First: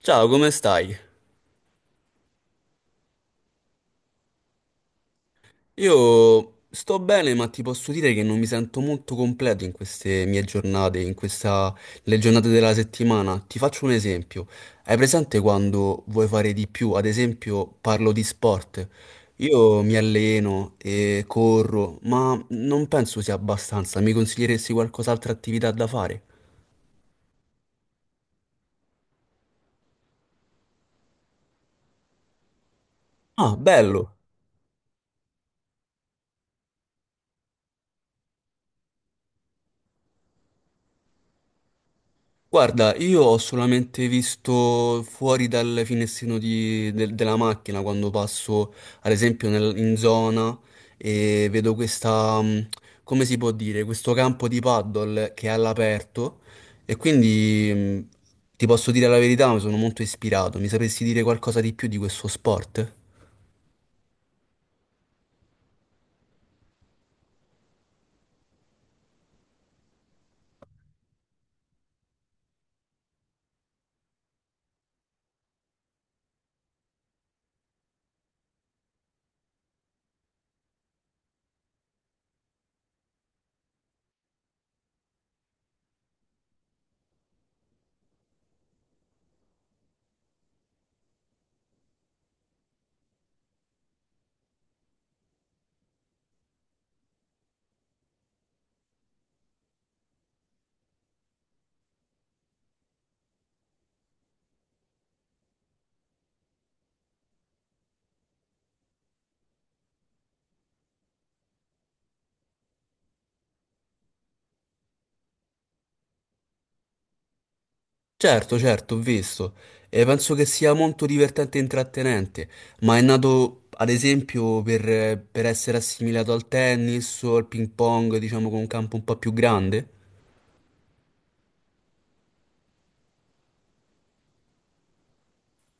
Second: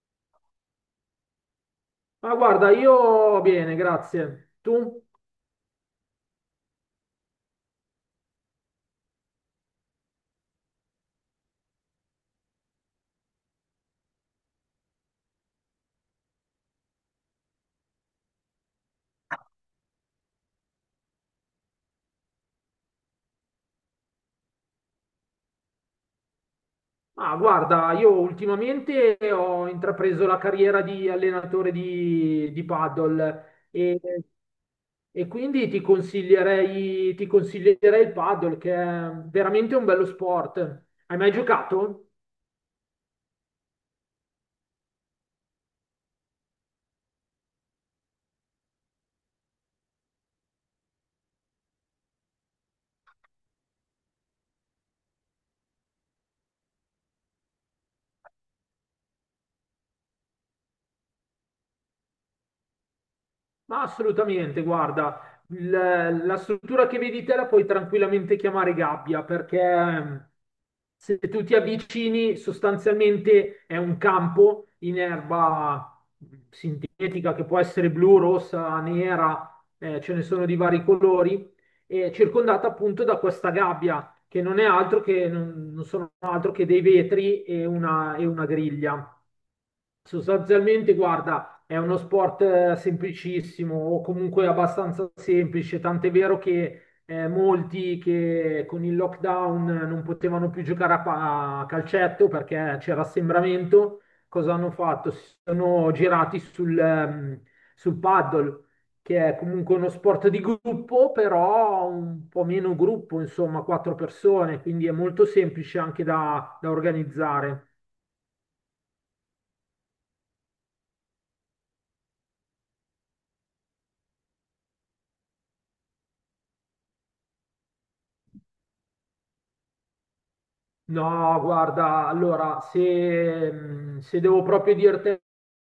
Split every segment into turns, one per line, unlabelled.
Ciao, come stai?
Ma guarda, io bene, grazie. Tu?
Io sto bene, ma ti posso dire che non mi sento molto completo in queste mie giornate, in le giornate della settimana. Ti faccio un esempio. Hai presente quando vuoi fare di più? Ad esempio, parlo di sport. Io mi alleno e corro, ma non penso sia abbastanza. Mi consiglieresti qualcos'altra attività da fare?
Ah, guarda, io ultimamente ho intrapreso la carriera di allenatore di
Ah,
paddle e,
bello!
e quindi ti consiglierei il paddle che è veramente un bello sport. Hai mai giocato?
Guarda, io ho solamente visto fuori dal finestrino della macchina quando passo, ad esempio, in zona e vedo questa, come si può dire, questo campo di paddle che è all'aperto e quindi mh, ti posso dire la verità, mi sono molto ispirato. Mi sapresti dire qualcosa di più di questo sport?
Ma assolutamente, guarda, la struttura che vedi te la puoi tranquillamente chiamare gabbia perché se tu ti avvicini, sostanzialmente è un campo in erba sintetica che può essere blu, rossa, nera, ce ne sono di vari colori, e circondata appunto da questa gabbia che non sono altro che dei vetri e una griglia. Sostanzialmente, guarda, è uno sport semplicissimo o comunque abbastanza semplice, tant'è vero che molti che con il lockdown non potevano più giocare a calcetto perché c'era assembramento, cosa hanno fatto? Si sono girati sul paddle, che è comunque uno sport di gruppo, però un po' meno gruppo, insomma, quattro persone, quindi è molto semplice anche da organizzare.
Certo, certo, ho visto. E penso che sia molto divertente e intrattenente, ma è nato, ad esempio, per essere assimilato al tennis o al ping pong, diciamo, con un campo un po' più grande?
No, guarda, allora, se devo proprio dirti,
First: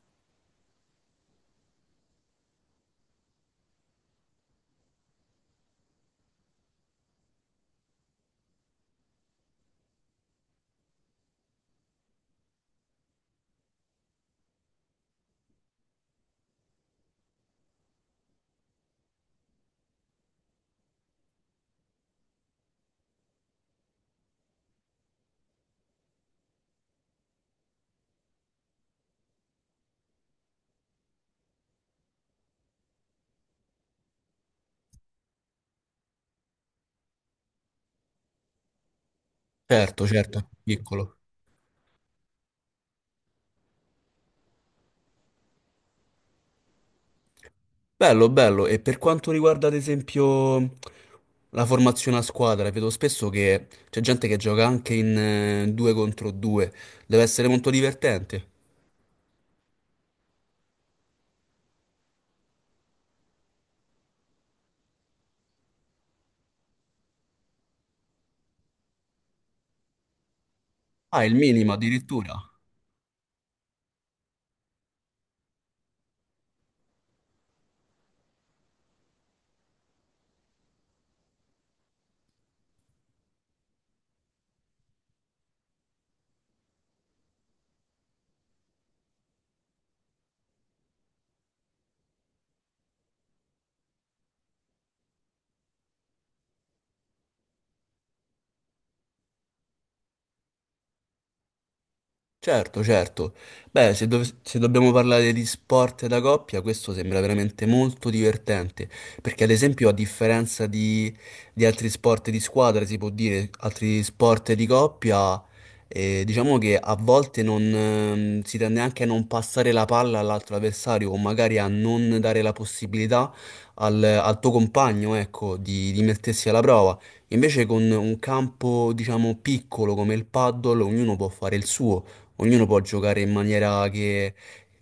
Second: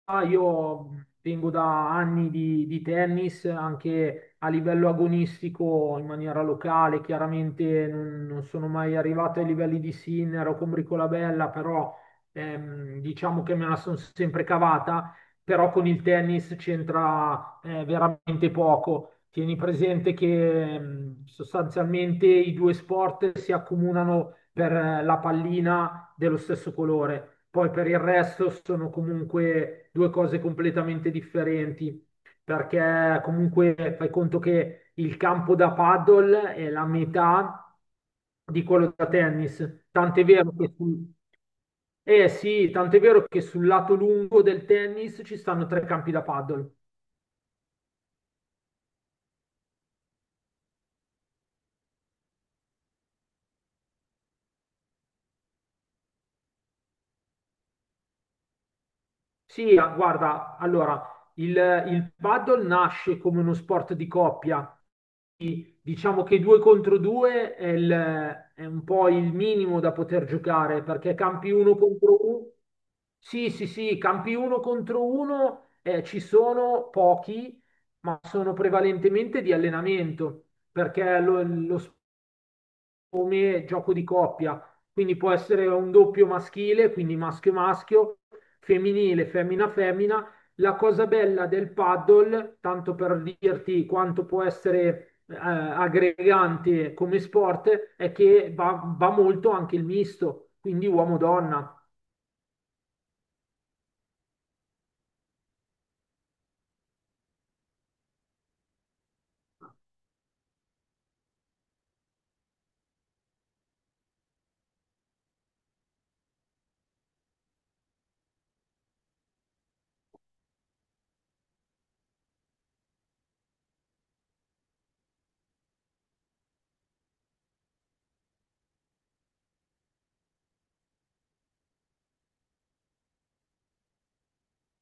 io vengo da anni di tennis, anche a livello agonistico, in maniera locale, chiaramente non sono mai arrivato ai livelli di Sinner o con Bricolabella, però diciamo che me la sono sempre cavata, però con il tennis c'entra veramente poco. Tieni presente che sostanzialmente i due sport si accomunano per la pallina dello stesso colore, poi per il resto sono comunque due cose completamente differenti, perché comunque fai conto che il campo da paddle è la metà di quello da tennis,
Certo,
tant'è
certo,
vero che
piccolo.
eh sì, tant'è vero che sul lato lungo del tennis ci stanno tre campi da paddle.
Bello, bello. E per quanto riguarda, ad esempio, la formazione a squadra, vedo spesso che c'è gente che gioca anche in due contro due. Deve essere molto divertente.
Sì, guarda, allora, il, il paddle nasce come uno sport di coppia. Diciamo che due contro due è un po' il minimo da poter giocare, perché
Ah, il
campi
minimo
uno contro
addirittura.
uno. Sì, sì, sì, campi uno contro uno ci sono pochi, ma sono prevalentemente di allenamento, perché lo come gioco di coppia, quindi può essere un doppio maschile, quindi maschio maschio, femminile, femmina femmina. La cosa bella del paddle, tanto per dirti quanto può essere aggregante come sport, è che va, va molto anche il misto, quindi uomo-donna.
Certo, certo. Beh, se dobbiamo parlare di sport da coppia, questo sembra veramente molto divertente, perché ad esempio a differenza di altri sport di squadra, si può dire, altri sport di coppia, diciamo che a volte non, si tende anche a non passare la palla all'altro avversario o magari a non dare la possibilità al tuo compagno, ecco, di mettersi alla prova. Invece con un campo, diciamo, piccolo come il paddle, ognuno può fare il suo. Ognuno può giocare in maniera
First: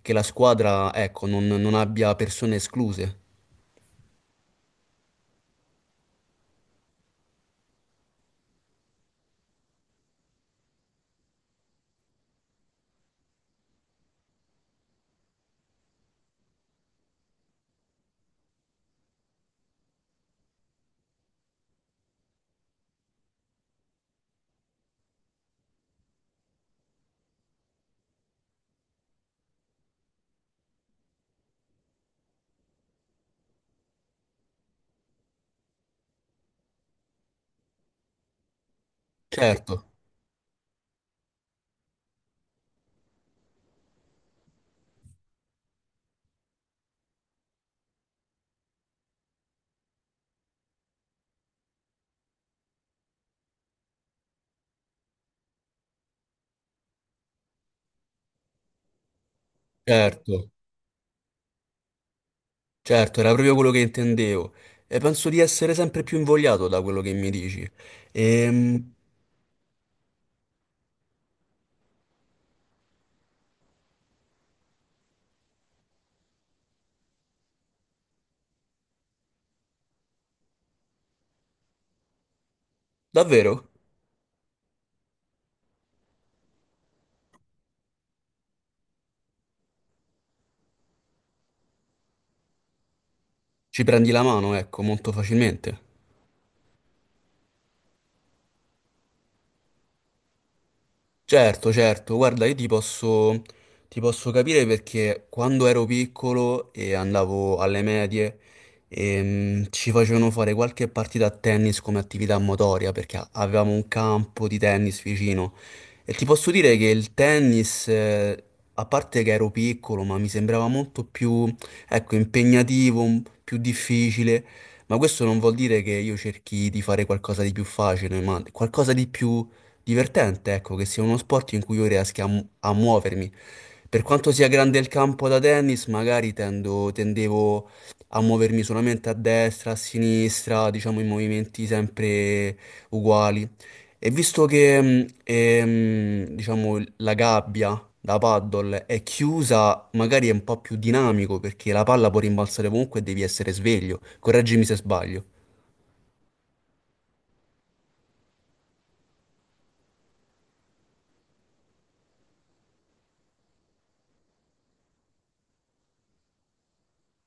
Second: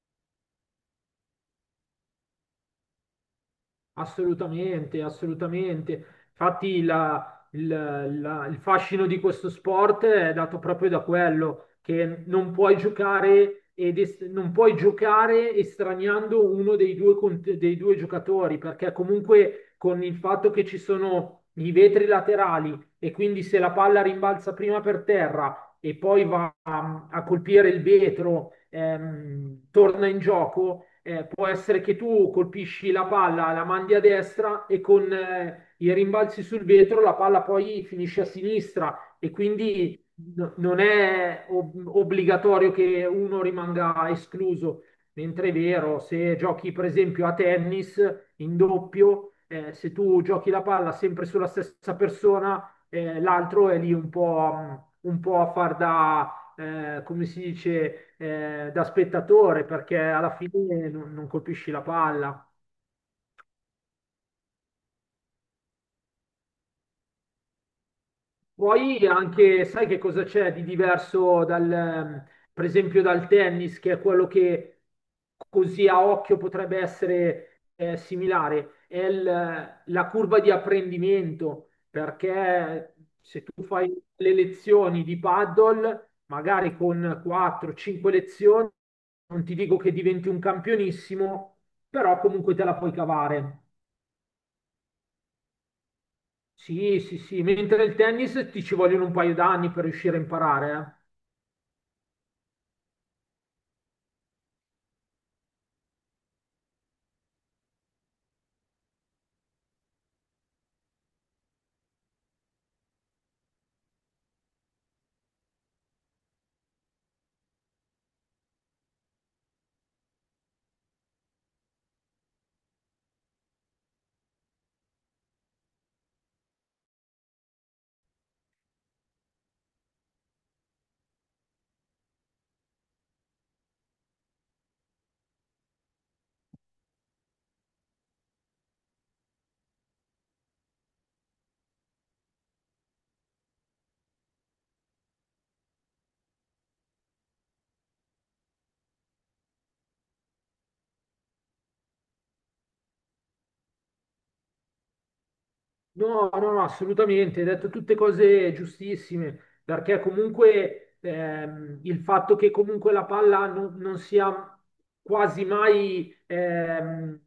che la squadra, ecco, non abbia persone escluse.
Assolutamente, assolutamente. Infatti il fascino di questo sport è dato proprio da quello, che non puoi giocare, non puoi giocare estraniando uno dei due, dei due giocatori, perché comunque con il fatto che ci sono i vetri laterali e quindi se la palla rimbalza prima per terra e poi va a colpire il vetro torna in gioco, può essere che tu colpisci la palla, la mandi a destra e con i rimbalzi sul vetro la palla poi finisce a sinistra e
Certo,
quindi non è obbligatorio che uno rimanga escluso. Mentre è vero, se giochi per esempio a tennis in doppio, se tu giochi la palla sempre sulla stessa persona, l'altro è lì un po' a far da come si dice, da spettatore, perché alla
certo,
fine non colpisci la palla.
certo, era proprio quello che intendevo. E penso di essere sempre più invogliato da quello che mi dici. Ehm,
Poi anche, sai che cosa c'è di diverso per esempio dal tennis, che è quello che così a occhio potrebbe essere similare, è la curva di apprendimento, perché se tu
davvero?
fai le lezioni di paddle, magari con 4-5 lezioni, non ti dico che diventi un campionissimo, però comunque te la puoi cavare.
Ci prendi la mano, ecco, molto facilmente.
Sì, sì, sì, mentre il tennis ti ci vogliono un paio d'anni per riuscire a imparare, eh.
Certo, certo, guarda, ti posso capire perché quando ero piccolo e andavo alle medie ci facevano fare qualche partita a tennis come attività motoria perché avevamo un campo di tennis vicino e ti posso dire che il tennis, a parte che ero piccolo, ma mi sembrava molto più, ecco, impegnativo, più difficile, ma questo non vuol dire che io cerchi di fare qualcosa di più facile, ma qualcosa di più divertente, ecco, che sia uno sport in cui io riesca a muovermi. Per quanto sia grande il campo da tennis, magari tendevo a muovermi solamente a destra, a sinistra, diciamo in movimenti sempre uguali. E visto che, diciamo, la gabbia da paddle è chiusa, magari è un po' più dinamico perché la palla può rimbalzare comunque e devi essere sveglio. Correggimi se sbaglio.
No, no, no, assolutamente, hai detto tutte cose giustissime, perché comunque il fatto che comunque la palla non sia quasi mai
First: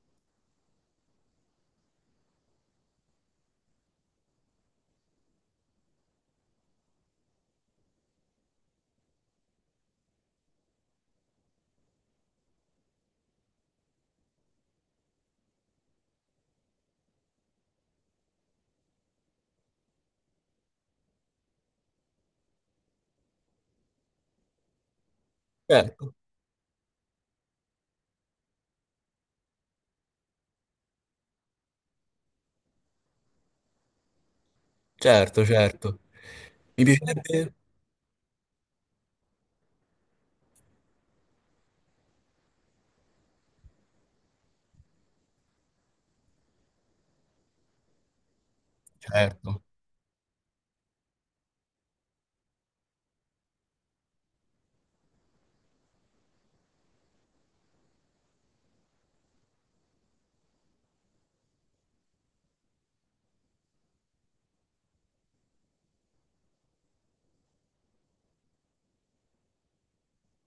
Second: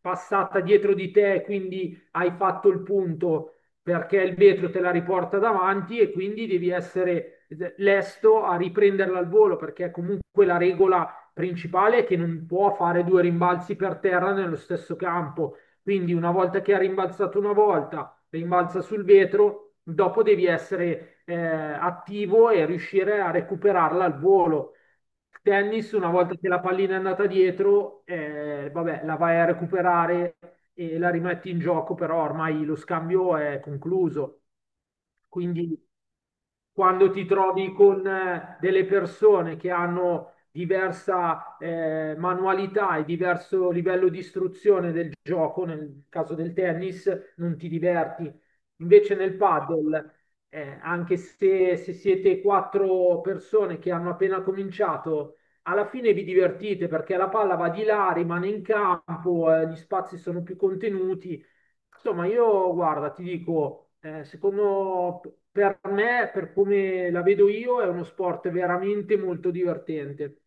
passata dietro di te, quindi hai fatto il punto, perché il vetro te la riporta davanti e quindi devi essere lesto a riprenderla al volo, perché comunque la regola principale è che non può fare due rimbalzi per terra nello stesso campo, quindi una volta che ha rimbalzato una volta rimbalza sul vetro, dopo devi essere attivo e riuscire a recuperarla al volo. Tennis, una
Certo,
volta che la pallina è andata dietro, vabbè, la vai a recuperare e la rimetti in gioco, però ormai lo scambio è concluso.
certo,
Quindi
certo. Mi
quando ti
piacerebbe?
trovi con delle persone che hanno diversa manualità e diverso livello di istruzione del gioco, nel caso del tennis, non ti diverti. Invece nel
Certo.
padel, anche se siete quattro persone che hanno appena cominciato, alla fine vi divertite perché la palla va di là, rimane in campo, gli spazi sono più contenuti. Insomma, io guarda, ti dico, secondo per me, per come la vedo io, è uno sport veramente molto divertente.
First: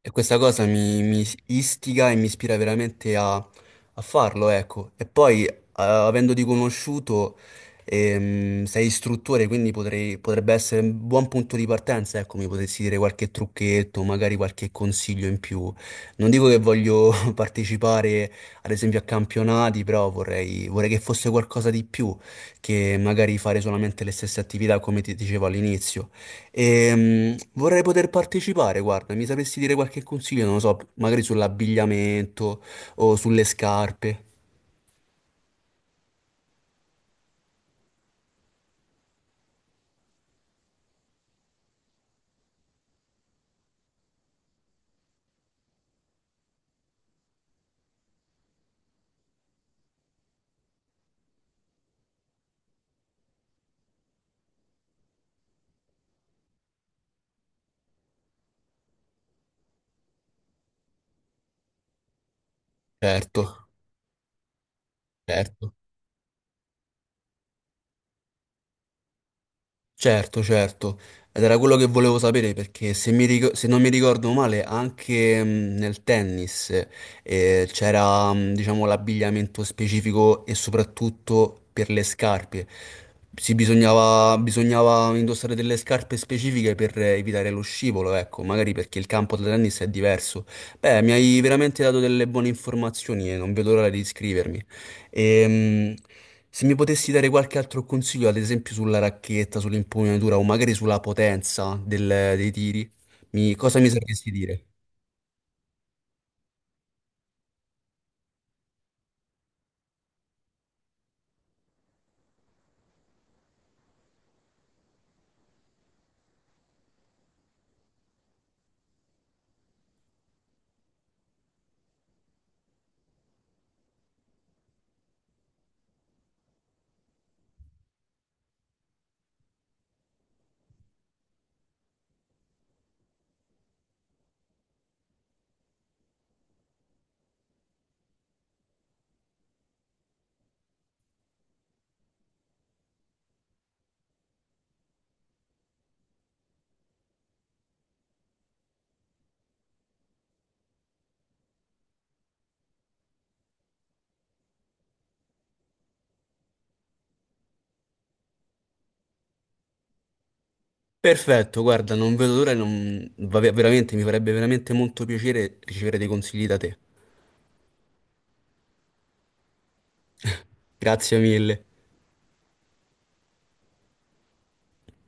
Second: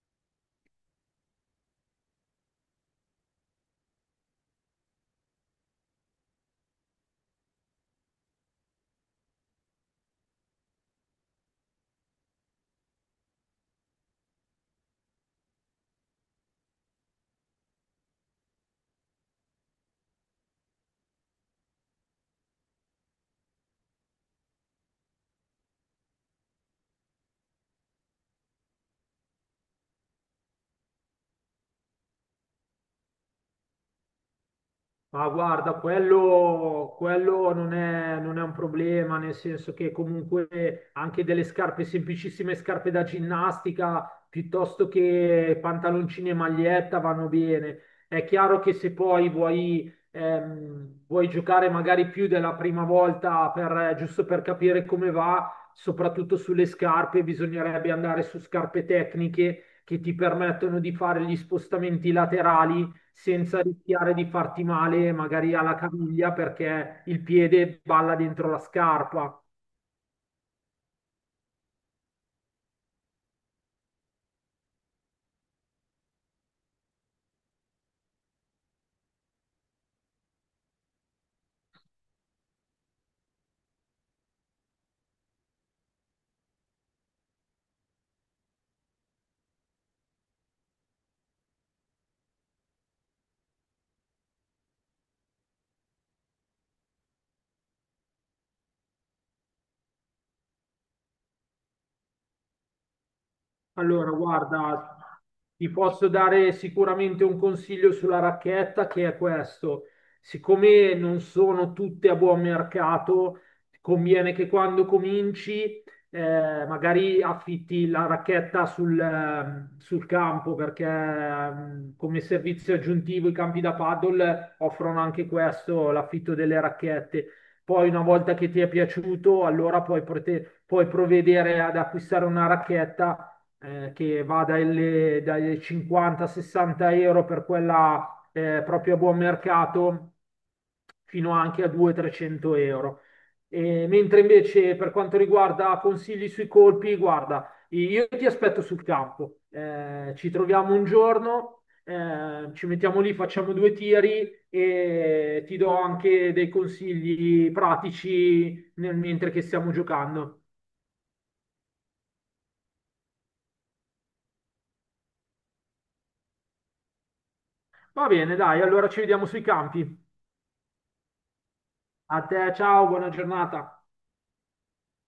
E questa cosa mi istiga e mi ispira veramente a farlo, ecco. E poi, avendoti conosciuto, sei istruttore, quindi potrebbe essere un buon punto di partenza, ecco, mi potresti dire qualche trucchetto, magari qualche consiglio in più. Non dico che voglio partecipare, ad esempio, a campionati, però vorrei che fosse qualcosa di più che magari fare solamente le stesse attività, come ti dicevo all'inizio. Vorrei poter partecipare, guarda, mi sapresti dire qualche consiglio, non lo so, magari sull'abbigliamento o sulle scarpe.
Ma guarda, quello non è un problema, nel senso che comunque anche delle scarpe, semplicissime scarpe da ginnastica, piuttosto che pantaloncini e maglietta vanno bene. È chiaro che se poi vuoi, vuoi giocare magari più della prima volta giusto per capire come va, soprattutto sulle scarpe, bisognerebbe andare su scarpe tecniche che ti permettono di fare gli spostamenti laterali
Certo,
senza rischiare di farti male magari
certo.
alla caviglia perché il piede balla dentro la scarpa.
Certo, certo, ed era quello che volevo sapere perché se non mi ricordo male anche nel tennis c'era diciamo l'abbigliamento specifico e soprattutto per le scarpe. Si bisognava, bisognava indossare delle scarpe specifiche per evitare lo scivolo, ecco, magari perché il campo da tennis è diverso. Beh, mi hai veramente dato delle buone informazioni e non vedo l'ora di iscrivermi. Ehm, se mi potessi dare qualche altro consiglio, ad esempio sulla racchetta, sull'impugnatura o magari sulla potenza dei tiri, cosa mi
Allora,
sapresti dire?
guarda, ti posso dare sicuramente un consiglio sulla racchetta che è questo. Siccome non sono tutte a buon mercato, conviene che quando cominci magari affitti la racchetta sul campo perché come servizio aggiuntivo i campi da paddle offrono anche questo, l'affitto delle racchette. Poi una volta che ti è piaciuto, allora puoi provvedere ad acquistare una racchetta che va dai 50-60 euro per quella proprio a buon mercato, fino anche a 200-300 euro. E mentre invece per quanto riguarda consigli sui colpi, guarda, io ti aspetto sul campo. Ci troviamo un giorno, ci mettiamo lì, facciamo due tiri e ti do anche dei consigli pratici mentre che stiamo giocando.
Perfetto, guarda, non vedo l'ora, vabbè, veramente, mi farebbe veramente molto piacere ricevere dei consigli da te.
Va bene, dai, allora ci vediamo sui campi.
Grazie mille.
A te, ciao, buona giornata.